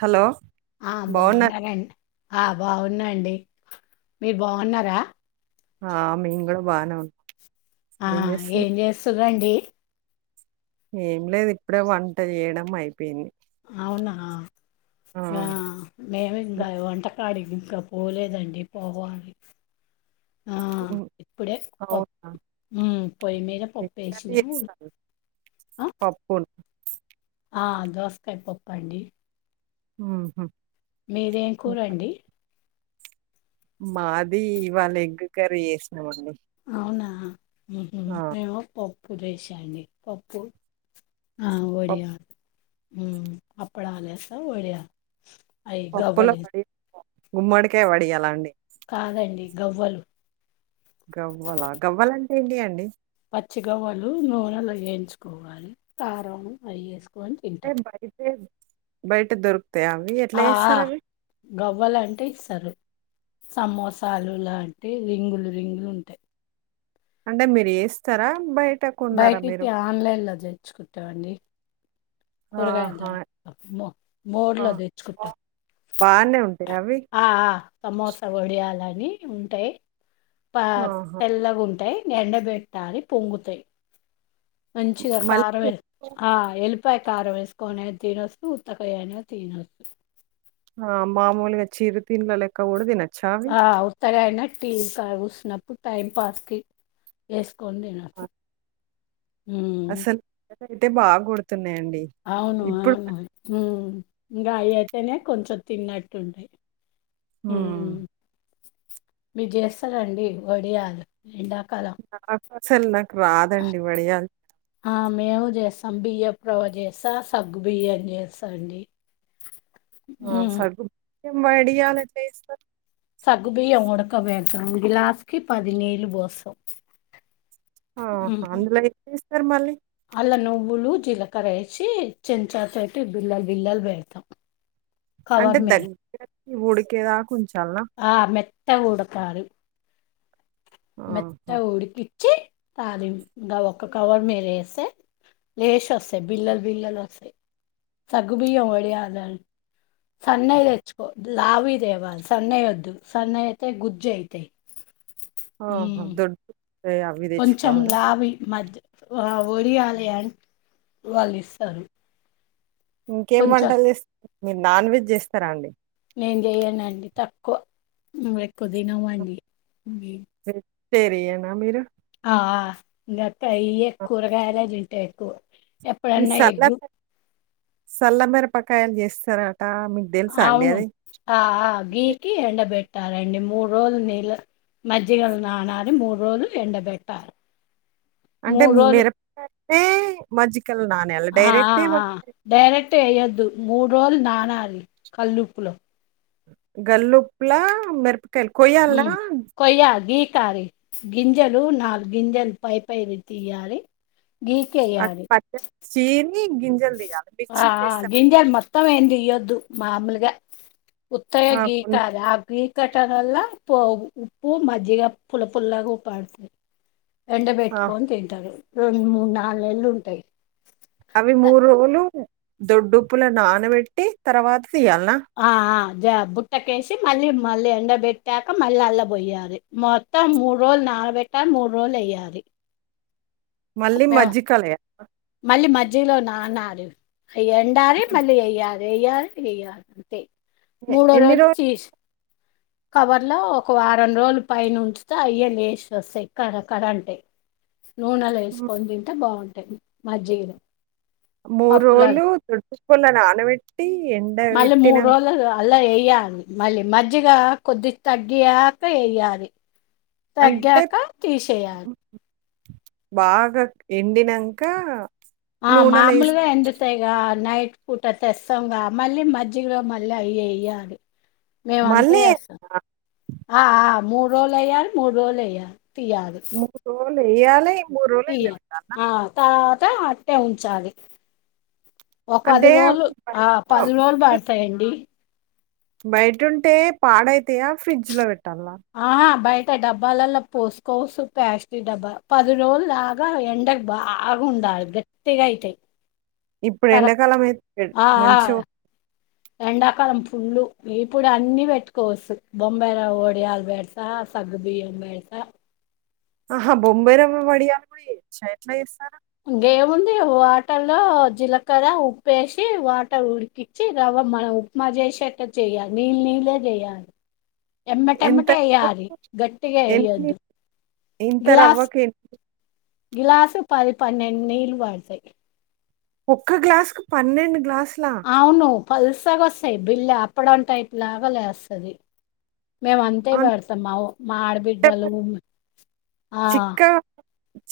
Hello ఆ బాగున్నారు బాగున్నారంండి ఆ బాగున్నాండి మీరు బాగున్నారా ఆ మ మీము కూడా బానే ఉ ఆ ఏం చేస్తుందండి ఏం లేదు ఇప్పుడే వంట చేయడం అయిపోయింది అవునా ఆ మేమి ఇంకా మీ- వంటకాడి ఇంకా పోలేదండి పోవాలి ఆ ఉమ్, ఇప్పుడే అవునా ఉ పొయ్యి మీద ఏం పప్ప కర్రీ వేసినా చేస్తారు పప్పును దోసకాయ పప్ప అండి హ మిది ఆమె కూర మాది వాళ్ళ ఎగ్ కర్రీ చేసినమండి అవునా మేమ పప్పు చేేశాడి పప్పు హా పప్ వడియాలు అప్పులు గవలు గుమ్మడికే వడియాల అండి కాదండి గవ్వలు గవ్వల గవ్వలంటే ఏంటి అండి పచ్చిికవ్వలు నూనెలు వేయించుకోవాలి కారం ఫ్రీ బయట బయట దరు ఆ గవ్వాలంటే ఇసారు సమోసాలు లాంటి రింగులు రింగులు ఉంటాయి అంటే మీరు చేస్తారా బయట కొన్నారా బయట మీరు ఆన్లైన్ లో తెర్చ్చుకుంటావండి కూరగాయ ఆహా మోర్ ఆ లో తెచ్చుకుంటే బానే ఉంటాయా అవి ఆ సమోసా వడియాలని ఉంటాయి ప ఆహా తెల్లగా ఉంటాయి ఎండబెట్టాలి పొంగుతాయి మంచిగా కారం మళ్ళీ వె వెలుపు కారం వేసుకొనేది తినొచ్చు ఉత్తకయ అనేది తినొచ్చు ఆ మామూలుగా చీరు తిన్ల లేక కూడా తినవు ఆ ఉత్తర అయిన టీవీ కా కూసినప్పుడు టైం పాస్ కి వ కొండనాసు అసలు అయితే బాగాగుడుతు అవును అవునుకాయయి అనే కొంచెం తిన్నట్టుంటయి హ్మ్ మీరు చేస్తారంండి వడియాలి ఎండా అసలు రాదండి వడియాలు ఆ మేము చేసం బియ రవ చేస్తా సగ్గు బియ్యన్ని చేస్తాండి ఆ సగుం భయం ట సగుబీయ ఉడక వేంటడం గ్లాస్కి పదిేళ బసం ఉ ఆహా అందులో ఏం ఏస్తారు మళ్ళీ అలా నవ్వులు జీలకర్ర వేసి చిన్నంచాతో అతే బిల్లలు బిల్లలు పెడతాం అంటే దగ్గరకి ఉడికేదాక్ ఉంచ్ ఆ మెత్త ఉడాకారు ఆహా మెత్త ఉడికిచ్చి తాలిమ్ ఇంగా ఒక కవర్ మీర్ ఏసే యేష్ వసయ్ బిల్లల్ బిల్లలూ వసయ్ సగ్గుబియ్యం వడియాలన్ సన్నయ్ ఎచ్చుకో లేవుయ్ దేవాల్ సన్నయ్ ఒద్దు సన్నాయ్ అయితే గుజ్ అయితయ్. ఆహా ద్దొడు కొంచం లావియ్ మాదయూ ఆ వడియాలియాన్ వాళ్ళు ఇసరు. ఇంకేం వంటల్ జేస్ మీరు నాన్ వెజ్ జేస్తారా అండి. నేన్ జేయనండి తక్కవ మీమ్ ఎక్కువ దినవండి మే హేర్ టేరియానా మీరు ఆ ఇంకాక అయ కూరగాయలు తింటాయి ఎక్కువ ఎప్పుడన్నా ఎగ్గు సల్ల మిరపకాయల్ జేస్తారా. అవును ఆ ఆ గీకి ఎండబెట్ ట్టారండి. మూడు రోజులు నీళ్ళ మజ్జిగల నానాలీ మూడు రోజులు ఎండబెట్టారు అంటే మిరప కతే మజ్జిక్ ఆ ఆ ఆ డైరెక్ట్ ఏయోందు. మూడ్ రోలూ నానాలీ కల్ ఉప్పులో గల్ ఉప్పులా మెరప్ ఉ కొయా గీకారీ గింజలు నాల్ గింజలు పై పైవి తీయాలి. అంటే గీకేయాలి. పచ్చడి చీని గింజలు తీయాలా? మిర్చి ఆ ఆ చేస్తాం. గింజల్ మొత్తం ఏమ్ దియోంద్ దు మామూలుగా ఉత్తయే ఆ! కొన్ని గీకాలి ఆ గీకాట్ టన్ అల్ల ఉప్పు మజ్జిగ పుల పుల్లాగా ఉపాడుతుది. ఎండ ఆ! బెట్టుకొని తింటరు. రెండు మూడ్ నాల్ నేల్ ఉంటాయ్. అవి మూడు రోలు దొడ్డుప్పుల నానవెట్టి తర్వాత్ ఆ ఆ జ బుట్టకేసి మళ్ళీమ్ మళ్ళీ ఎండబట్టాక మళ్ళీ అల్లబోయాలి. మొత్తం మూర్ రోలు నానబెట్టాలి మూర్ రోలు ఏయాలి. మళ్ళీ మజ్జిక లేయా మళ్ళీ మజ్జిగ లో నన్నాలి. హై ఎండాలి మజ్జిగ మళ్ళీ ఏయల్ వేయార్ వేయార్ అంతే మూడో ఎన్ని రోజు రోజులు? చీస్ కవర్లో ఒక వారం రోజుల పైనుంచితే ఆయే లేచోసయ్ కరకరా అంట్టయ్. నూనెలో హ్మ్. ఏసుకొని తింటే బావుంటాయ్ మజ్జిగలో మూర్ పప్పులలో రోలు దొడ్డు ఉప్పులా నానవెట్టి ఎన్ మళ్ళా మూర్ రోలలో అలా ఏయాలి. మ అల్లీ మజ్జిగ కొద్దిగ్ తగ్గియాక ఏయాలి. తగ్గాక తీచేయాల్ బాగాక్ ఎండినకా ఆ మాములుగా ఎండుతైగా నైట్ పూట తేసంగా మళ్ళీ మజ్జిగలో మళ్ళీ అయ్ ఏయాలి. మేము అంతే మళ్ళీ ఏసాం ఆ ఆ మూర్ రోలు ఏయాలి, మూర్ రోలు ఏయల్ తీయాది. వేయాలే తీయా ఆ తరవాత అట్టనే ఉంచాలి. ఓ అంటే పది అవి రోలు ఆ బయట పది రోలు బడతాయండి. బట్టుంటే పాడైతయా ఫ్రిడ్జ్ లో వెట్ ఆహా బై త డబ్బాలలో పోసుకోవసు ప్యాస్టీ డబ్బా పది రోలు లాగా ఎండక్ బాగ్ ఉండా ఆర్ గట్టిగైతాయ్. ఇప్పుడు పర ఎండాకాలం అయితే పెడ్ ఆ ఆ మంచిగా ఎడాకాలం ఫుల్ ఇప్పుడు అన్ని పెట్టుకోవచ్చు బొంబాయిరవ్వ వడియాలు పెడతా సగ్గు బియ్యం పెడ్ ఆహా బొంబైరవ్వ వడియాలు కూడా చేయొచ్చా ఎట్లా చేస్తారు గేముంది వాటర్ లో జీలకర ఉప్పేసి వాటర్ ఉడికించి రవ్వ మనం ఉప్మా చేసేట్ చెయాలి నీళ్ళే చెయాలి ఎంతకు [unintelligible] గట్టిగా ఎన్ని వేయొద్దు ఇంత రవ్వకేంటి గ్లాస్ పది పన్నెండు నీలు పడతాయి ఒక్క గ్లాస్ కు పన్నెండు గ్లాస్ అవును పలుసాగొస్థాయి బిల్లు అప్పడం టైపులాగా లేస్తది మేము అంతే అంటే పెడుతం మా ఆడబిడ్డలు మరి ఆ చిక్కగా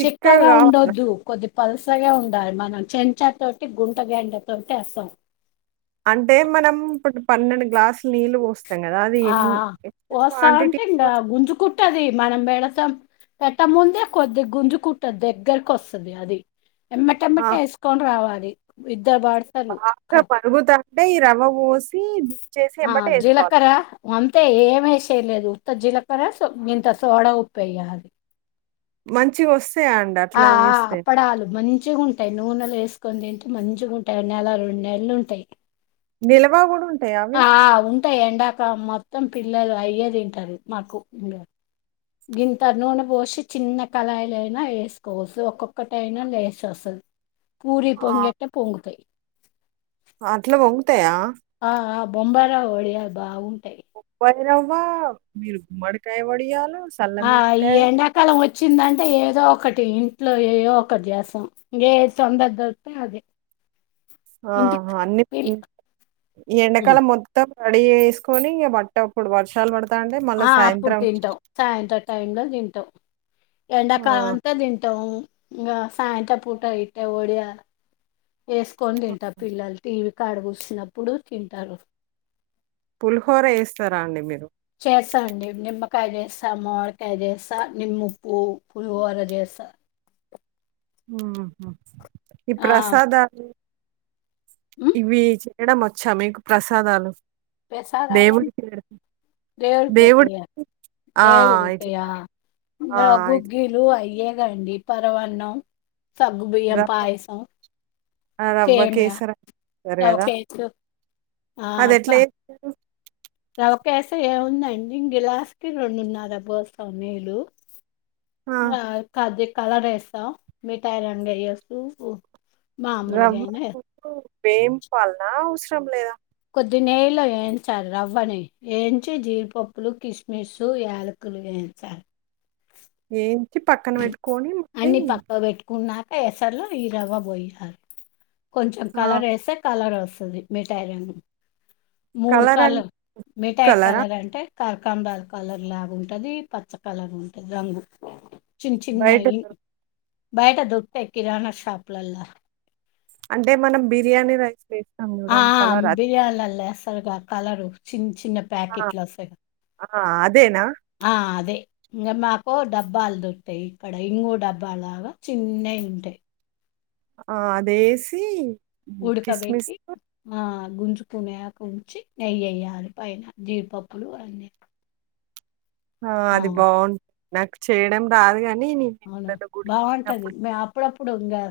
చిక్కగా ఉండొద్దు కొద్ అది పల్సగా ఉండాలి మనం చెంచా తోటి గుంట గండె తోటి అసాం అంటే మనం ఇప్పుడు పన్నెండు గ్లాసులు నీళ్ళు పోస్తు ఆ ఆ పోస్తా ఉంటే ఇంకా గుంజు కుట్టది మనం బేడ త్తం పెట్ట ముందే కొద్దిగా గుంజు కుట్టది దగ్గరకి వస్తది అది ఎమ్మటెమ్మట ఎసుకొని రావాలి ఇద్దరు పాడతారు కా అంటే ఈ రవ్వ వో స్ ఆ జీలకర్ర అంతే ఎమెస్లేదు ఇంత జీలకర స ఇంత సోడ ఉప్పేయాలి మంచిగ వస్ ఆ ఆ అప్పడాలు మంచిగా ఉంట్ ఉంటాయి నూనెలు ఎసుకొని తింటే మంచిగా ఉంటాయి నెల రెండు నెలలు ఉంటాయి నిలవ కూడ్ ఆ ఉంటాయి ఎండాక మొత్తం పిల్లలు అయ్యే తింటారు మాకు ఇంకా గింత నూనె పోసి చిన్న కళాయిలైనా ఎసుకోవచ్చు ఒక్కొక్కటైనా లేసొస్తది పూరి ఆ! పొంగట్ట పొంగతాయి అట్లా పొంగుతాయా ఆ ఆ బొంబాయి రవ్వ బాగువు బొంబాయిరవ్వ మీరు గుమ్మడికాయ వడియాలు సల్ల ఆ ఈ మిరపకాయలు ఎండాకాలం వచ్చిందంటే ఏదో ఒకటి టి ఇంట్లో ఏయో ఒకటి చేస్తాం ఎంతొందరగా దొరితే అదే ఇంటికి ఆహా అన్ని పిల్ ఈ హ్మ్. ఎడాకాలాం మొత్తం అడి వేసుకొని ఇంక బట్ట అప్పుడు వర్షాలు పడు ఆ అప్పుడు తింటాం సాయంత్రం టై లో తింటాం ఎండాకాలం ఆ! అంతా తింటాం ఇంకా సాయంత పూట ఇట్టే ఒడియ ఎసుకొని తింటారు పిల్లలు టీవీ కాడ కూసినప్పుడు తింటారు పులిహోర ఎస్తారా అండి మీరు చేస్త అండి నిమ్కాయ చేస్తా మాడికాయ చేస్తా నిమ్ ఉప్పు పులిహోర చేస్తా ఉమ్ హు ఈ ఆ ప్రసాదాలు ఉమ్ ఇవి చేయడం వచ్చా మీకు ప్రసాదాలు దేవుడికి పెడ్ దేవురికి పెట్టేయ ఆ! దేవుడికి ఇట్లా పెట్టేయ ఆ గుగ్గీలు అయ్య గండి పరవన్నం సగ్గు బియ్యం రవ్వ పాయసం ఆ రవ్వ సేమ్య కేసర్ అంటారు రవ్వ కదా కేసు ఆ అది ఎట్ల చేస్తారు రవ్వ కేసర ఏముందండి గలాస్కి రెండున్నారా బోస్తాం నీలు ఆ కది కలర్ వేస్తా మిఠాయి రంగు వేస్తూ రవ్వ [unintelligible] వేంపాలనా అవసరం లేదా ది నెయ్యిలో ఎంచాలి రవ్వని ఎంచి జీడిపప్పులు కిస్మిస్ యాలకులు వెన్ ఇచ్చా ఏంచి పక్కన పెట్టుకొని అన్ని ప్లేమ్ పక్కకు పెట్టుకున్నాక ఎసర్లో ఈ రవ్వ పోయాలి కొంచెం ఆ! కలర్ యేస్తే కలర్ వస్ వస్తది మిఠాయిలను మూడు కలర్ మిఠాయి కలరా? కలర్ అంటే కలకంరల కలర్ లాగా ఉంటది పచ్చ కలర్ ఉంటది రంగు చిన్న బయట చిన్నవి దొరుకు బయట దొరుకుతాయ్ కిరాణా షాప్లల్లా. అంటే మనం బిర్యానీ రైస్ వే ఆ ఆ బిర్యానీల లేస్తారుగా కలరు చిన్న చిన్న ఆ! ప్యాకెట్లు వస్తాయ్. ఆ! అదేనా? ఆ అదే ఇంకా మాకు డబ్బాలు దొరుకుతాయి ఇక్కడ ఇంగు డబ్బా లాగా చిన్నవి ఉంటాయ్. ఆ అదేసి హ్మ్. ఉడకబెట్టి కిస్‌మిస్‌తో ఆ గుంజుకునే అప్పునుంచి నెయ్యి యేయ్యాలి పైన జీడిపప్పులు అన్నీ. ఆ అది బాగున్ నాకు చేయడం రాదుగా అవునా బాగుంటది మే అప్పుడప్పుడు ఇప్పుడు ఇకా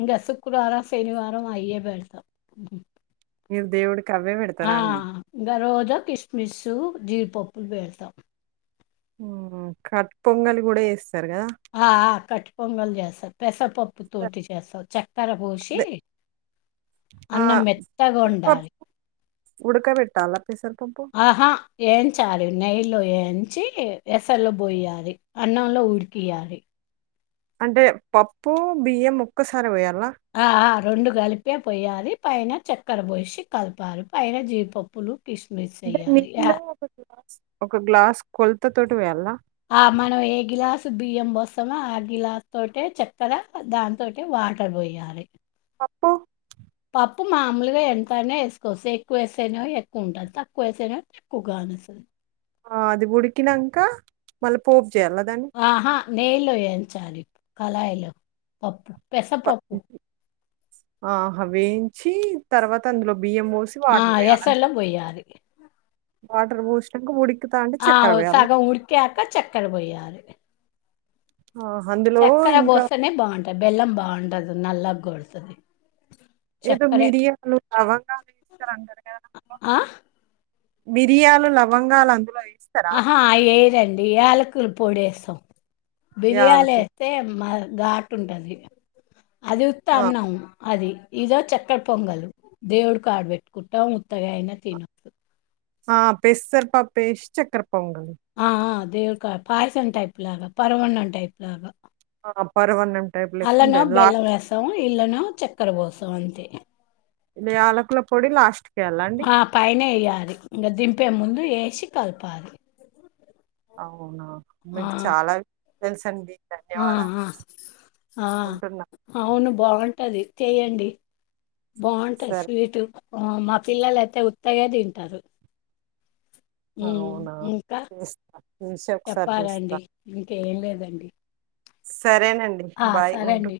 ఇంకా శుక్రవారం శనివారం అయ్యే పెడతాం. మీరు దేవుడికి అవే ఆ పెడతారా అండి? రోజు ఇగ కిస్మిసు జీడిపప్పు పెడతా ఉ కట్ పొంగలి కూడా వేస్ ఆ కట్టి పొంగలి చేస్తా పెసరపప్పు తోటి చేస్తాం చక్కెర పోసి. అదే ఆ అన్నం పెసరపప్ మెత్తగుండాలి. ఉడుక బెట్టాలా ఆహా యేన్ చాలి నెయ్యిలో యేంచి ఎసలు పోయాలి అన్నంలో ఉడికియాలి. అంటే పప్పు బియ్యం ఒక్కసారే పోయాలా ఆ ఆ రెండు కలిపి కే పోయాలి పైన చక్కెర పోసి కలపాలి పైన జీడిపప్పులు కిస్మిస్ అంటే ఎయ్యాలి. నీళ్ళో యాహ్! ఒక గ్లాస్ ఒక గ్లాస్ కొలత తోటి పోయాలా. ఆ మనం ఏ గ్లాసు బియ్యం పోస్తామో ఆ గ్లాస్ తోటే చక్కర దానితోటే వా వాటర్ పోయాలె పప్పు పప్పు మామూలుగా ఎంతైనా వేసుకోవస్సు ఎక్కువ వేస్తేనేమో ఎక్కువ ఉంటది, తక్కువ వేస్తే తక్కువ ఉంటది. ఆ అది ఉడికినంక మళ్ళ పోప్ చేయాల దాన్ని నేయ్యిలో యేంచాలి కళాయిలో పప్పు ప పెసపప్పు. ఆహా వేయించి తర్వాత అందులో బియ్యం పోసి ఆ! వాటర్ పోయాల అన్ ఎసర్లో బొయ్యాలి. వాటర్ పోసినంకా ఉడిక్ ఆ సగం ఉడికాక చక్కెర పోయాలె ఆహా అందులో చక్కెర ఇంకా పోస్తనే బావుంటది బెల్లం బావుండదు నల్లగోడతది. ఏదో మిరియాలు, లవంగాలు వేస్తరు అంటరు కదా అందులో. ఆ? మిర్యాలు, లవంగాలు అందులో యేసి ఆహా అయి యేయరండి యాలకుల పొడేస్తాం బిర్యాలు యాలకు. వేస్తే మా ఘాటు ఉంటది అది ఉత్త ఆ! అన్నాం అది ఇదో చెక్కర పొంగల్ దేవుడికి ఆడబెట్టుకుంటమ్ ఉత్తగా అయినా తిన్ ఆ పెసరు పప్పు ఎస్తే చక్కెర పొంగలి దేవుని కాడా పాయసం టైప్లాగా, పర్వన్నం టైప్ లాగా. ఆ ఆ పర్వన్నం అల్లనో బెల్లం వేస్తాం, ఇల్లనో చక్కెర పోస్తాం అంతే. దే యాలకుల పొడి లాస్ట్ ఆ పైన యేయ్యాలి ఇంకా దింపే ముందు యేసి కలపాలి. అవునా ఆ మీకు చాలా తెలుసు అండి. ఆ ఆ ఆ ఉంటున్నా. అవును. బావుంటుది చెయండి, బావుంటుంది సరే. స్వీటు. మా పిల్లలు అయితే ఉత్తగే తింటారు. హ్ అవునా! ఇంకా చేస్తా. చేసి ఒకసారి చూస్తా. చెప్పాలండి, ఇంకా ఏం లేదండి. సరేనండి ఆ బాయ్ సరే ఉంటూ అండి.